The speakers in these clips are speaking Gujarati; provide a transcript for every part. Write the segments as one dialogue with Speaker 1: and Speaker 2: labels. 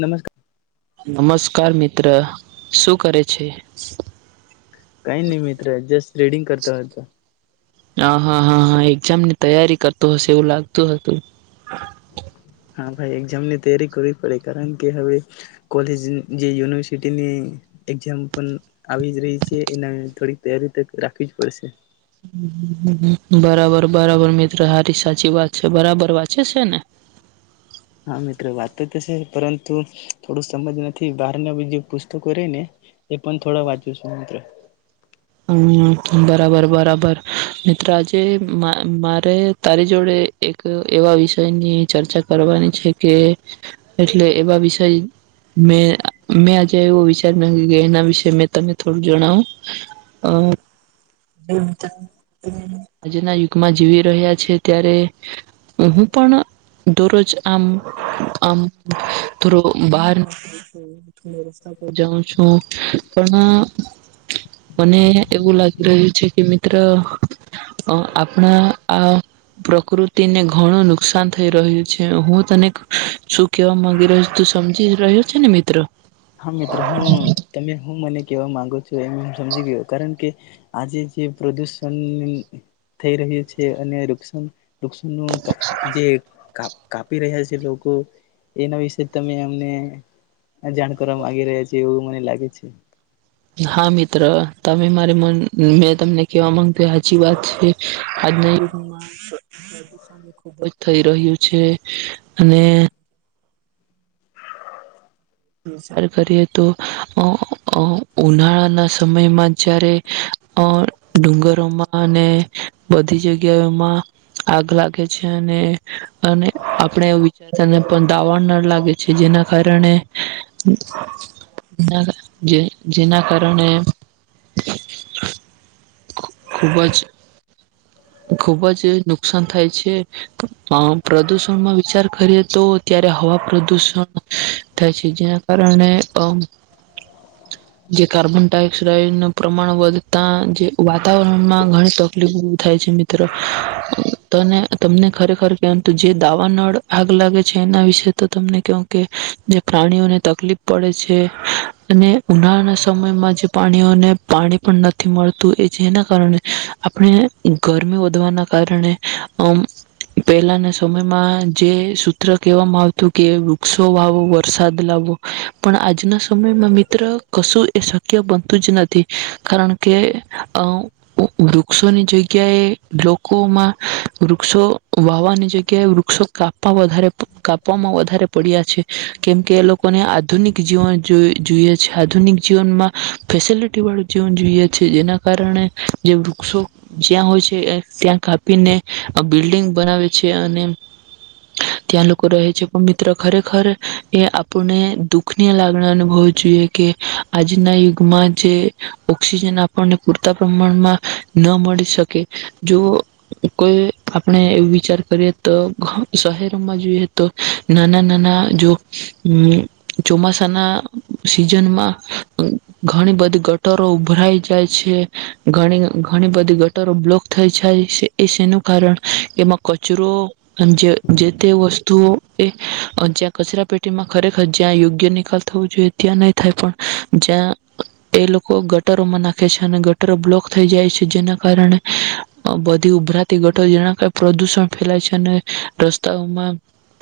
Speaker 1: નમસ્કાર.
Speaker 2: નમસ્કાર મિત્ર. શું કરે છે?
Speaker 1: કાઈ નહીં મિત્ર જસ્ટ રીડિંગ કરતા હતો.
Speaker 2: હા, હા, હા, હા એક્ઝામની તૈયારી કરતો હશે એવું લાગતું હતું.
Speaker 1: હા ભાઈ એક્ઝામની તૈયારી કરવી પડે, કારણ કે હવે કોલેજ જે યુનિવર્સિટીની એક્ઝામ પણ આવી જ રહી છે, એના થોડી તૈયારી તો રાખવી જ પડશે.
Speaker 2: બરાબર-બરાબર મિત્ર હારી સાચી વાત છે. બરાબર વાંચે છે ને?
Speaker 1: હા મિત્ર, વાંચતો તો છે, પરંતુ થોડું-થોડું સમજ નથી. બહાર ના બીજું પુસ્તકો રે ને એ પણ થોડા વાંચું છું મિત્ર.
Speaker 2: [unintelligible] બરાબર-બરાબર. મિત્ર આજે મા મારે તારી જોડે એક એવા વિષયની ચર્ચા કરવાની છે કે એટલે એવા વિષય મે અહ મેં આજે એવું વિચારી નાખ્યું કે એના વિશે મે તને થોડું જણાવું. હા. [unintelligible] આજના યુગમાં જીવી રહ્યા છે, ત્યારે હું પણ દોરોજ આમ-આમ થોડુંક બહાર જાઉં છું. પણ મને એવું લાગ રહ્યું છે કે મિત્ર અહ આપણા આ પ્રકૃતિને ઘણું નુકસાન થઈ રહ્યું છે. હું તને શું કેવા માંગી રહ્યો તું સમજી રહ્યો છે ને મિત્ર?
Speaker 1: હા મિત્ર, હું તમે હું મને કેવા માંગ તો એમ [unintelligible] કારણ કે આજે જે પ્રદુષણ થઈ રહ્યું છે અને રૃક્ષણ લકસનું ક જે ક કાપી રહ્યા છે લોકો એના વિશે તમે અમને જાણ કરવા માગી રહ્યા છે એવું મને લાગે છે
Speaker 2: હા મિત્ર મારે મ મેં તમને કેવા માંગતો સાચી વાત છે આજના યુગમાં ખુબ જ થઈ રહ્યું છે અને વિચાર કરીએ તો અ ઉનાળાના સમયમાં જયારે અ ડુંગરોમાં અને બધી જગ્યાઓમાં આગ લાગે છે અને અને આપણે વિચારતાને પણ દાવાણ ન લાગે છે જેના કારણે જે જેના કારણે ખૂબ જ ખુબ જ નુકસાન થાય છે પ્રદુષણમાં વિચાર કરીએ તો ત્યારે હવા પ્રદુષણ થાય છે જેના કારણે જે કાર્બન ડાયોક્સાઇડ ન પ્રમાણ વધતા જે વાતાવરણમાં ઘણી તકલીફ થાય છે મિત્ર ત તમને ખરેખર કહેવા જે દાવાનળ આગ લાગે છે એના વિશે તો તમને કવું કે જે પ્રાણીઓને તકલીફ પડે છે અને ઉનાળાના સમયમાં જે પ્રાણીઓને પાણી પણ નથી મળતું એ જેના કારણે આપણે ગરમી વધવાના કારણે અમ પહેલાના સમયમાં જે સૂત્ર કહેવામાં આવતું કે વૃક્ષો વાવો વરસાદ લાવવો પણ આજના સમયમાં મિત્ર કશું એ શક્ય બનતું જ નથી કારણ કે અ વૃક્ષોની જગ્યા જગ્યાએ લોકોમાં વૃક્ષો વાવાની જગ્યાએ વૃક્ષો કાપવા વધારે કાપવામાં વધારે પડ્યા છે કેમકે એ લોકોને આધુનિક જીવન જોઈએ છે આધુનિક જીવનમાં ફેસલિટી વાળું જીવન જોઈએ છે જેના કારણે જે વૃક્ષો જ્યાં હોય છે ત્યાં કાપીને બિલ્ડિંગ બનાવે છે અને ત્યાં લોકો રહે છે પણ મિત્રો ખરેખર એ આપણને દુખની લાગણી અનુભવવી જોઈએ કે આજના યુગમાં જે ઓક્સિજન આપણને પૂરતા પ્રમાણમાં ન શકે જો કોઈ આપણે વિચાર કરીએ તો શહેરોમાં જોઈએ તો નાના નાના જો ચોમાસાના સિઝનમાં ઘણી બધી ગટરો ઉભરાઈ જાય છે ઘણી-ઘણી બધી. રો બ્લોક થઈ જાય. તેનું કારણ એમાં કચરો, જે-જે તે વસ્તુઓ, એ જ્યાં કચરા પેટીમાં ખરેખર જ્યાં યોગ્ય નિકાલ થવો જોઈએ ત્યાં નહીં થાય, પણ જ્યાં. એ લોકો ગટરોમાં નાખે છે, અને ગટર. ગટરો બ્લોક થઈ જાય છે, જેને. કારણે બધી ઉભરાતી ગટરો, જેના કારણે પ્રદુષણ ફેલાય છે અને. રસ્તાઓમાં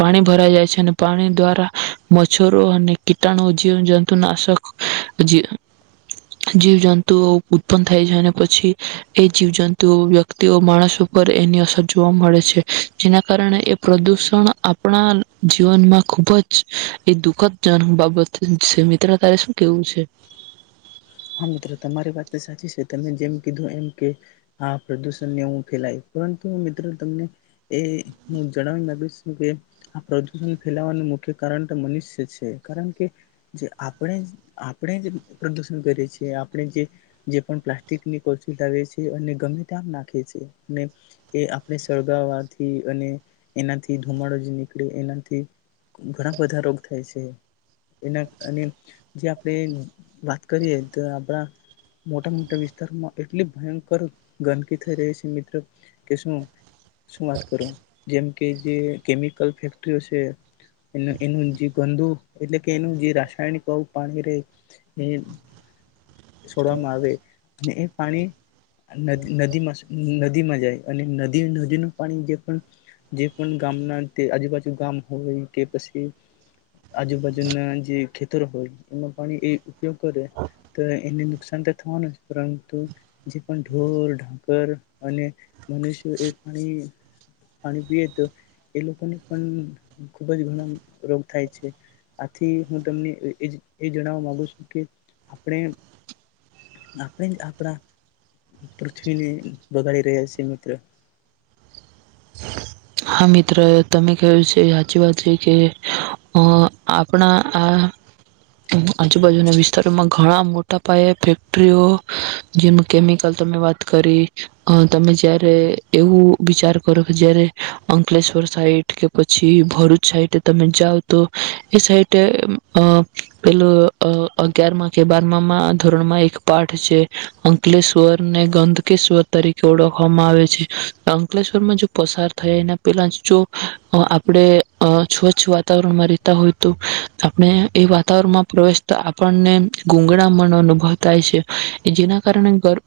Speaker 2: પાણી ભરાઈ જાય છે, અને પાણી દ્વારા. મચ્છરો અને કીટાણુ, જીવજંતુ નાશક જીવજંતુ ઉત્પન્ન થાય છે, અને પછી. એ જીવજંતુઓ વ્યક્તિઓ માણસો પર એની અસર જોવા મળે છે, જેના કારણે એ પ્રદુષણ આપણા જીવનમાં ખુબ જ એ દુઃખદજનક બાબત છે, મિત્ર. તારે શું કેવું છે?
Speaker 1: હા મિત્રો, તમારી વાત તો સાચી છે. તમે જેમ કીધું એમ કે આ પ્રદુષણને હું ફેલાય, પરંતુ મિત્રો તમને એ હું જણાવી ગી છ કે આ પ્રદુષણ ફેલાવાનું મુખ્ય કારણ તો મનુષ્ય છે, કારણ કે જે આપણે આપણે જરૂરી. બહુ બધી જે પણ પ્લાસ્ટિકની કોથળીઓ લાવે છે અને ગમે ત્યા નાખે છે, અને એ આપણે સળગાવવાથી, અને એનાથી ધુમાડો જે નીકળે, એનાથી ઘણા બધા રોગ થાય છે, એ અને જે આપણે. કરીએ તો આપણા મોટા મોટા વિસ્તારમાં એટલી ભયંકર ગંદકી થઈ રહી છે મિત્રો કે શું શું વાત કરું, જેમ કે જે કેમિકલ ફેક્ટરીઓ છે, એનું જે ગંદુ એટલે કે એનું જે રાસાયણિક પાણી રહે. છોડવામાં આવે અને એ પાણી નદીમાં નદીમાં જાય, અને નદી નદીનું પાણી જે પણ જે પણ ગામના તે આજુબાજુ ગામ હોય કે પછી આજુબાજુના જે ખેતરો હોય, એમાં પાણી એ ઉપયોગ. કરે તો એને નુકસાન તો થવાનું છે, પરંતુ જે પણ ઢોરઢાકર અને મનુષ્યો એ પાણી પાણી પીએ તો એ લોકોને પણ ખુબ જ ઘણા રોગ થાય છે. આથી હું તમને એ જણાવવા માગુ છું. કે આપણે આપણે જ આપણા પૃથ્વીને બગાડી રહ્યા છીએ, મિત્ર.
Speaker 2: હા મિત્ર, તમે કહું છે હાચી વાત છે કે આપણા આ. આજુબાજુના વિસ્તારોમાં ઘણા મોટા. ટપાએે ફેક્ટરીઓ જેનું કેમિકલ તમે વાત કરી, તમે જ્યારે એવું વિચાર કરો કે જ્યારે. અંકલેશ્વર સાઈડ કે પછી ભરૂચ સાઈડ તમે જાઓ તો એ સાઈડ, પેલો અગિયાર કે બારમા ધોરણમાં એક પાઠ છે. અંકલેશ્વર ને ગંદકેશ્વર તરીકે ઓળખવામાં આવે છે. અંકલેશ્વર માં જો પસાર. થયા, એના પહેલા જો આપણે સ્વચ્છ વાતાવરણમાં રહેતા હોય તો આપણે એ વાતાવરણમાં પ્રવેશતા આપણને ગૂંગળામણ અનુભવ થાય છે, જેના કારણેર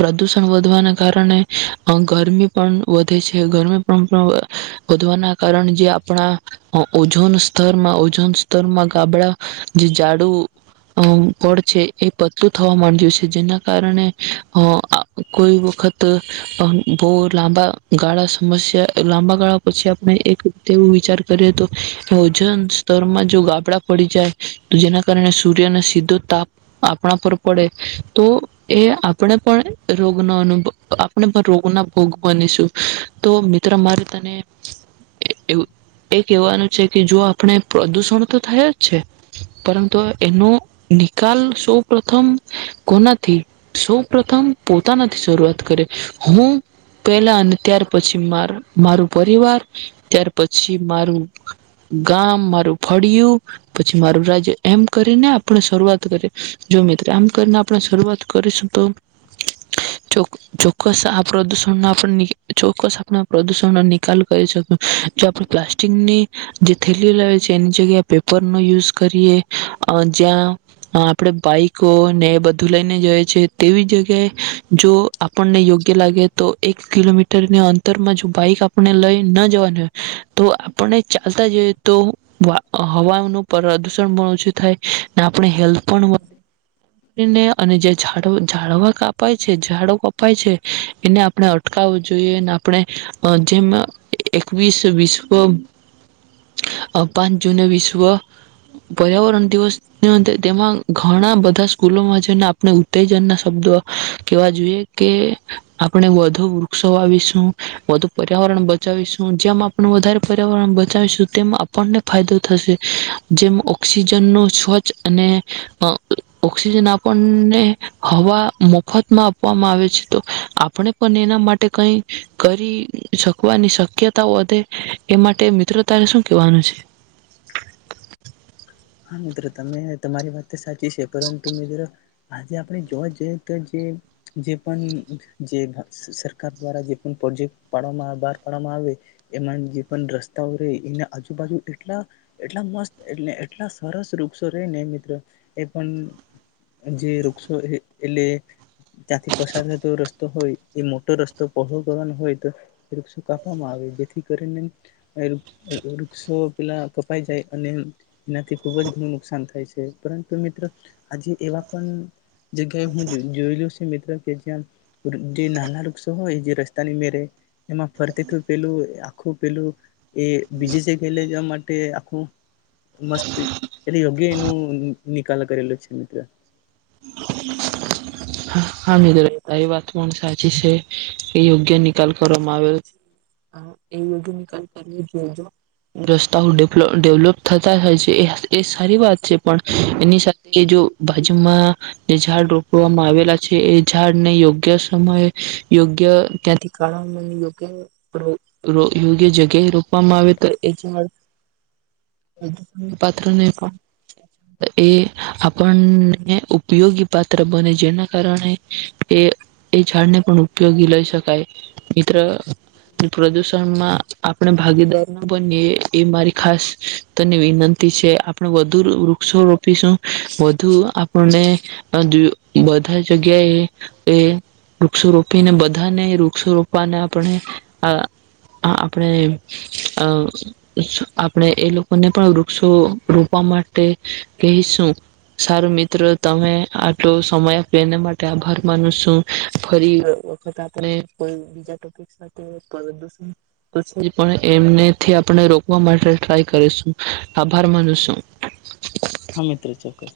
Speaker 2: પ્રદુષણ વધવાના કારણે ગરમી પણ વધે છે. ગરમી વધવાના કારણે જે આપણા ઓઝોન સ્તરમાં ઓઝોન સ્તરમાં ગાબડા જે ઝાડુ પડ છે, એ પડતું થવા માંડ્યું છે, જેના કારણે કોઈ વખત બહુ લાંબા. ગાળા સમસ્યા લાંબા ગાળા પછી આપણે એક રીતે એવું વિચાર કરીએ તો ઓજન સ્તરમાં જો ગાબડા પડી જાય, તો જેના કારણે સૂર્યના સીધો તાપ આપણા પર પડે, તો એ આપણે પણ રોગનો અનુભવ આપણે પણ રોગના ભોગ બનીશું. તો મિત્ર મારે તને એવું. એ કેવાનું છે કે જો આપણે પ્રદુષણ તો થયા જ છે. પરંતુ એનો નિકાલ સૌ પ્રથમ કોનાથી? સૌ પ્રથમ પોતાનાથી શરૂઆત કરે હું. પેલા. ત્યાર પછી મારું પરિવાર, ત્યાર પછી મારું ગામ, મારું ફળિયું, પછી મારું રાજ્ય- એમ કરીને આપણે શરૂઆત કરી. જો મિત્ર, આમ કરીને આપણે શરૂઆત કરીશું તો ચોક્કસ જો. બસ આપણા, પ્રદૂષણ, નો નિકાલ. કરીશ, જો આપણે પ્લાસ્ટિકની જે થેલીઓ લાવીએ છે એની જગ્યાએ પેપર નો યુઝ કરીએ, જ્યાં આપણે બાઈકો ને બધું લઈને જઈ છે તેવી જગ્યાએ જો આપણને યોગ્ય લાગે તો એક કિલોમીટર. અંતરમાં જો બાઈક આપણે લઈ. ન જવાનું હોય તો આપને ચાલતા જઈએ તો. હવાનું પ્રદુષણ પણ ઓછું થાય, આપણે હેલ્થ પણ મળે. જે ઝાડવા કપાય છે ઝાડો કપાય છે એને. ને અટકાવું. આપણે જેમ એકવીસ વિશ્વ પાંચ જૂને વિશ્વ પર્યાવરણ દિવસ, ઊજવીએ તેમાં ઘણા બધા સ્કૂલોમાં જઈને આપણે ઉત્તેજન ના શબ્દો. કેવા જોઈએ કે. આપણે વધુ. વૃક્ષો વાવીશુ, વધુ પર્યાવરણ બચાવીશું. જેમ આપણે વધારે પર્યાવરણ બચાવીશું, તેમમાં આપણને ફાયદો થશે. જેમ ઓક્સિજન નું સ્વચ્છ અને ઓક્સિજન આપણને હવા મફતમાં આપવામાં આવે છે, તો આપણે પણ. તે કંઈ કરી શકવાની શક્યતાઓ વધે. એ માટે, મિત્ર, તારે શું કેહેવાનું છે?
Speaker 1: હા મિત્રો તમે તમારી વાત તો સાચી છે પરંતુ મિત્રો આજે આપણે જોવા જઈએ તો જે પણ જે સરકાર દ્વારા જે પણ પ્રોજેક્ટ પાડવામાં બહાર પાડવામાં આવે, એમાં જે પણ રસ્તાઓ રહે એને આજુબાજુ એટલા એટલા મસ્ત એટલે લા સરસ વૃક્ષો રેને મિત્રો, એ પણ જે વૃક્ષો એટલે ત્યાંથી પસાર થતો રસ્તો હોય, એ મોટો રસ્તો પહોળો કરવાનો હોય તો વૃક્ષો કાપવામાં આવે જેથી કરીને વૃક્ષો પેલા કપાઈ જાય અને એનાથી ખુબ જ ઘણું નુકસાન થાય છે, પરંતુ મિત્રો આજે એવા પણ જગ્યાએ હું જોયલું છે, મિત્રો કે જ્યાં જે નાના વૃક્ષો હોય, જે રસ્તાની મેરે એમાં ફરતી તો પેલું આખું પેલું એ બીજી જગ્યાએ લઈ જવા માટે આખું મસ્ત રેયું. ગે નો નિકાલ કરેલો છે મિત્ર
Speaker 2: હા હા મિત્ર તારી એ વાત પણ સાચી છે, એ યોગ્ય નિકાલ કરવામાં આવેલો છે, એ યોગ્ય નિકાલ કરવ જો રસ્તાઓ ડેવલોપ થતા હોય છે એ સારી વાત છે પણ એની સાથે જો બાજૂ માં જે ઝાડ રોપવા - આવેલા છે એ ઝાડને યોગ્ય સમયે, યોગ્ય ત્યાંથીકાઢવામાં યોગ્ય યોગ્ય જગ્યાએ રોપવામાં આવે તો એજાડ પાત્ર ને એ આપણને ઉપયોગી પાત્ર બને જેના કારણે એ એ ઝાડને પણ ઉપયોગી લઈ, શકાય મિત્ર પ્રદુષણમાં આપણે ભાગીદાર ન બનીએ, એ મારી ખાસ તને વિનંતી છે, આપણે વધુ વૃક્ષો રોપીશું વધુ આપણને બધા જગ્યાએ એ વૃક્ષો રોપીને બધાને વૃક્ષો રોપવાને આપણે આ, આપણે આપણે એ લોકોને પણ વૃક્ષો રોપવા માટે કહીશું સારું મિત્ર તમે સમય આપે એના માટે આભાર માનું છું. ફરી વખત આપણે કોઈ બીજા ટોપિક સાથે એમનેથી આપણે રોકવા માટે ટ્રાય કરીશું. આભાર માનીશું.
Speaker 1: હા મિત્ર ચોક્કસ.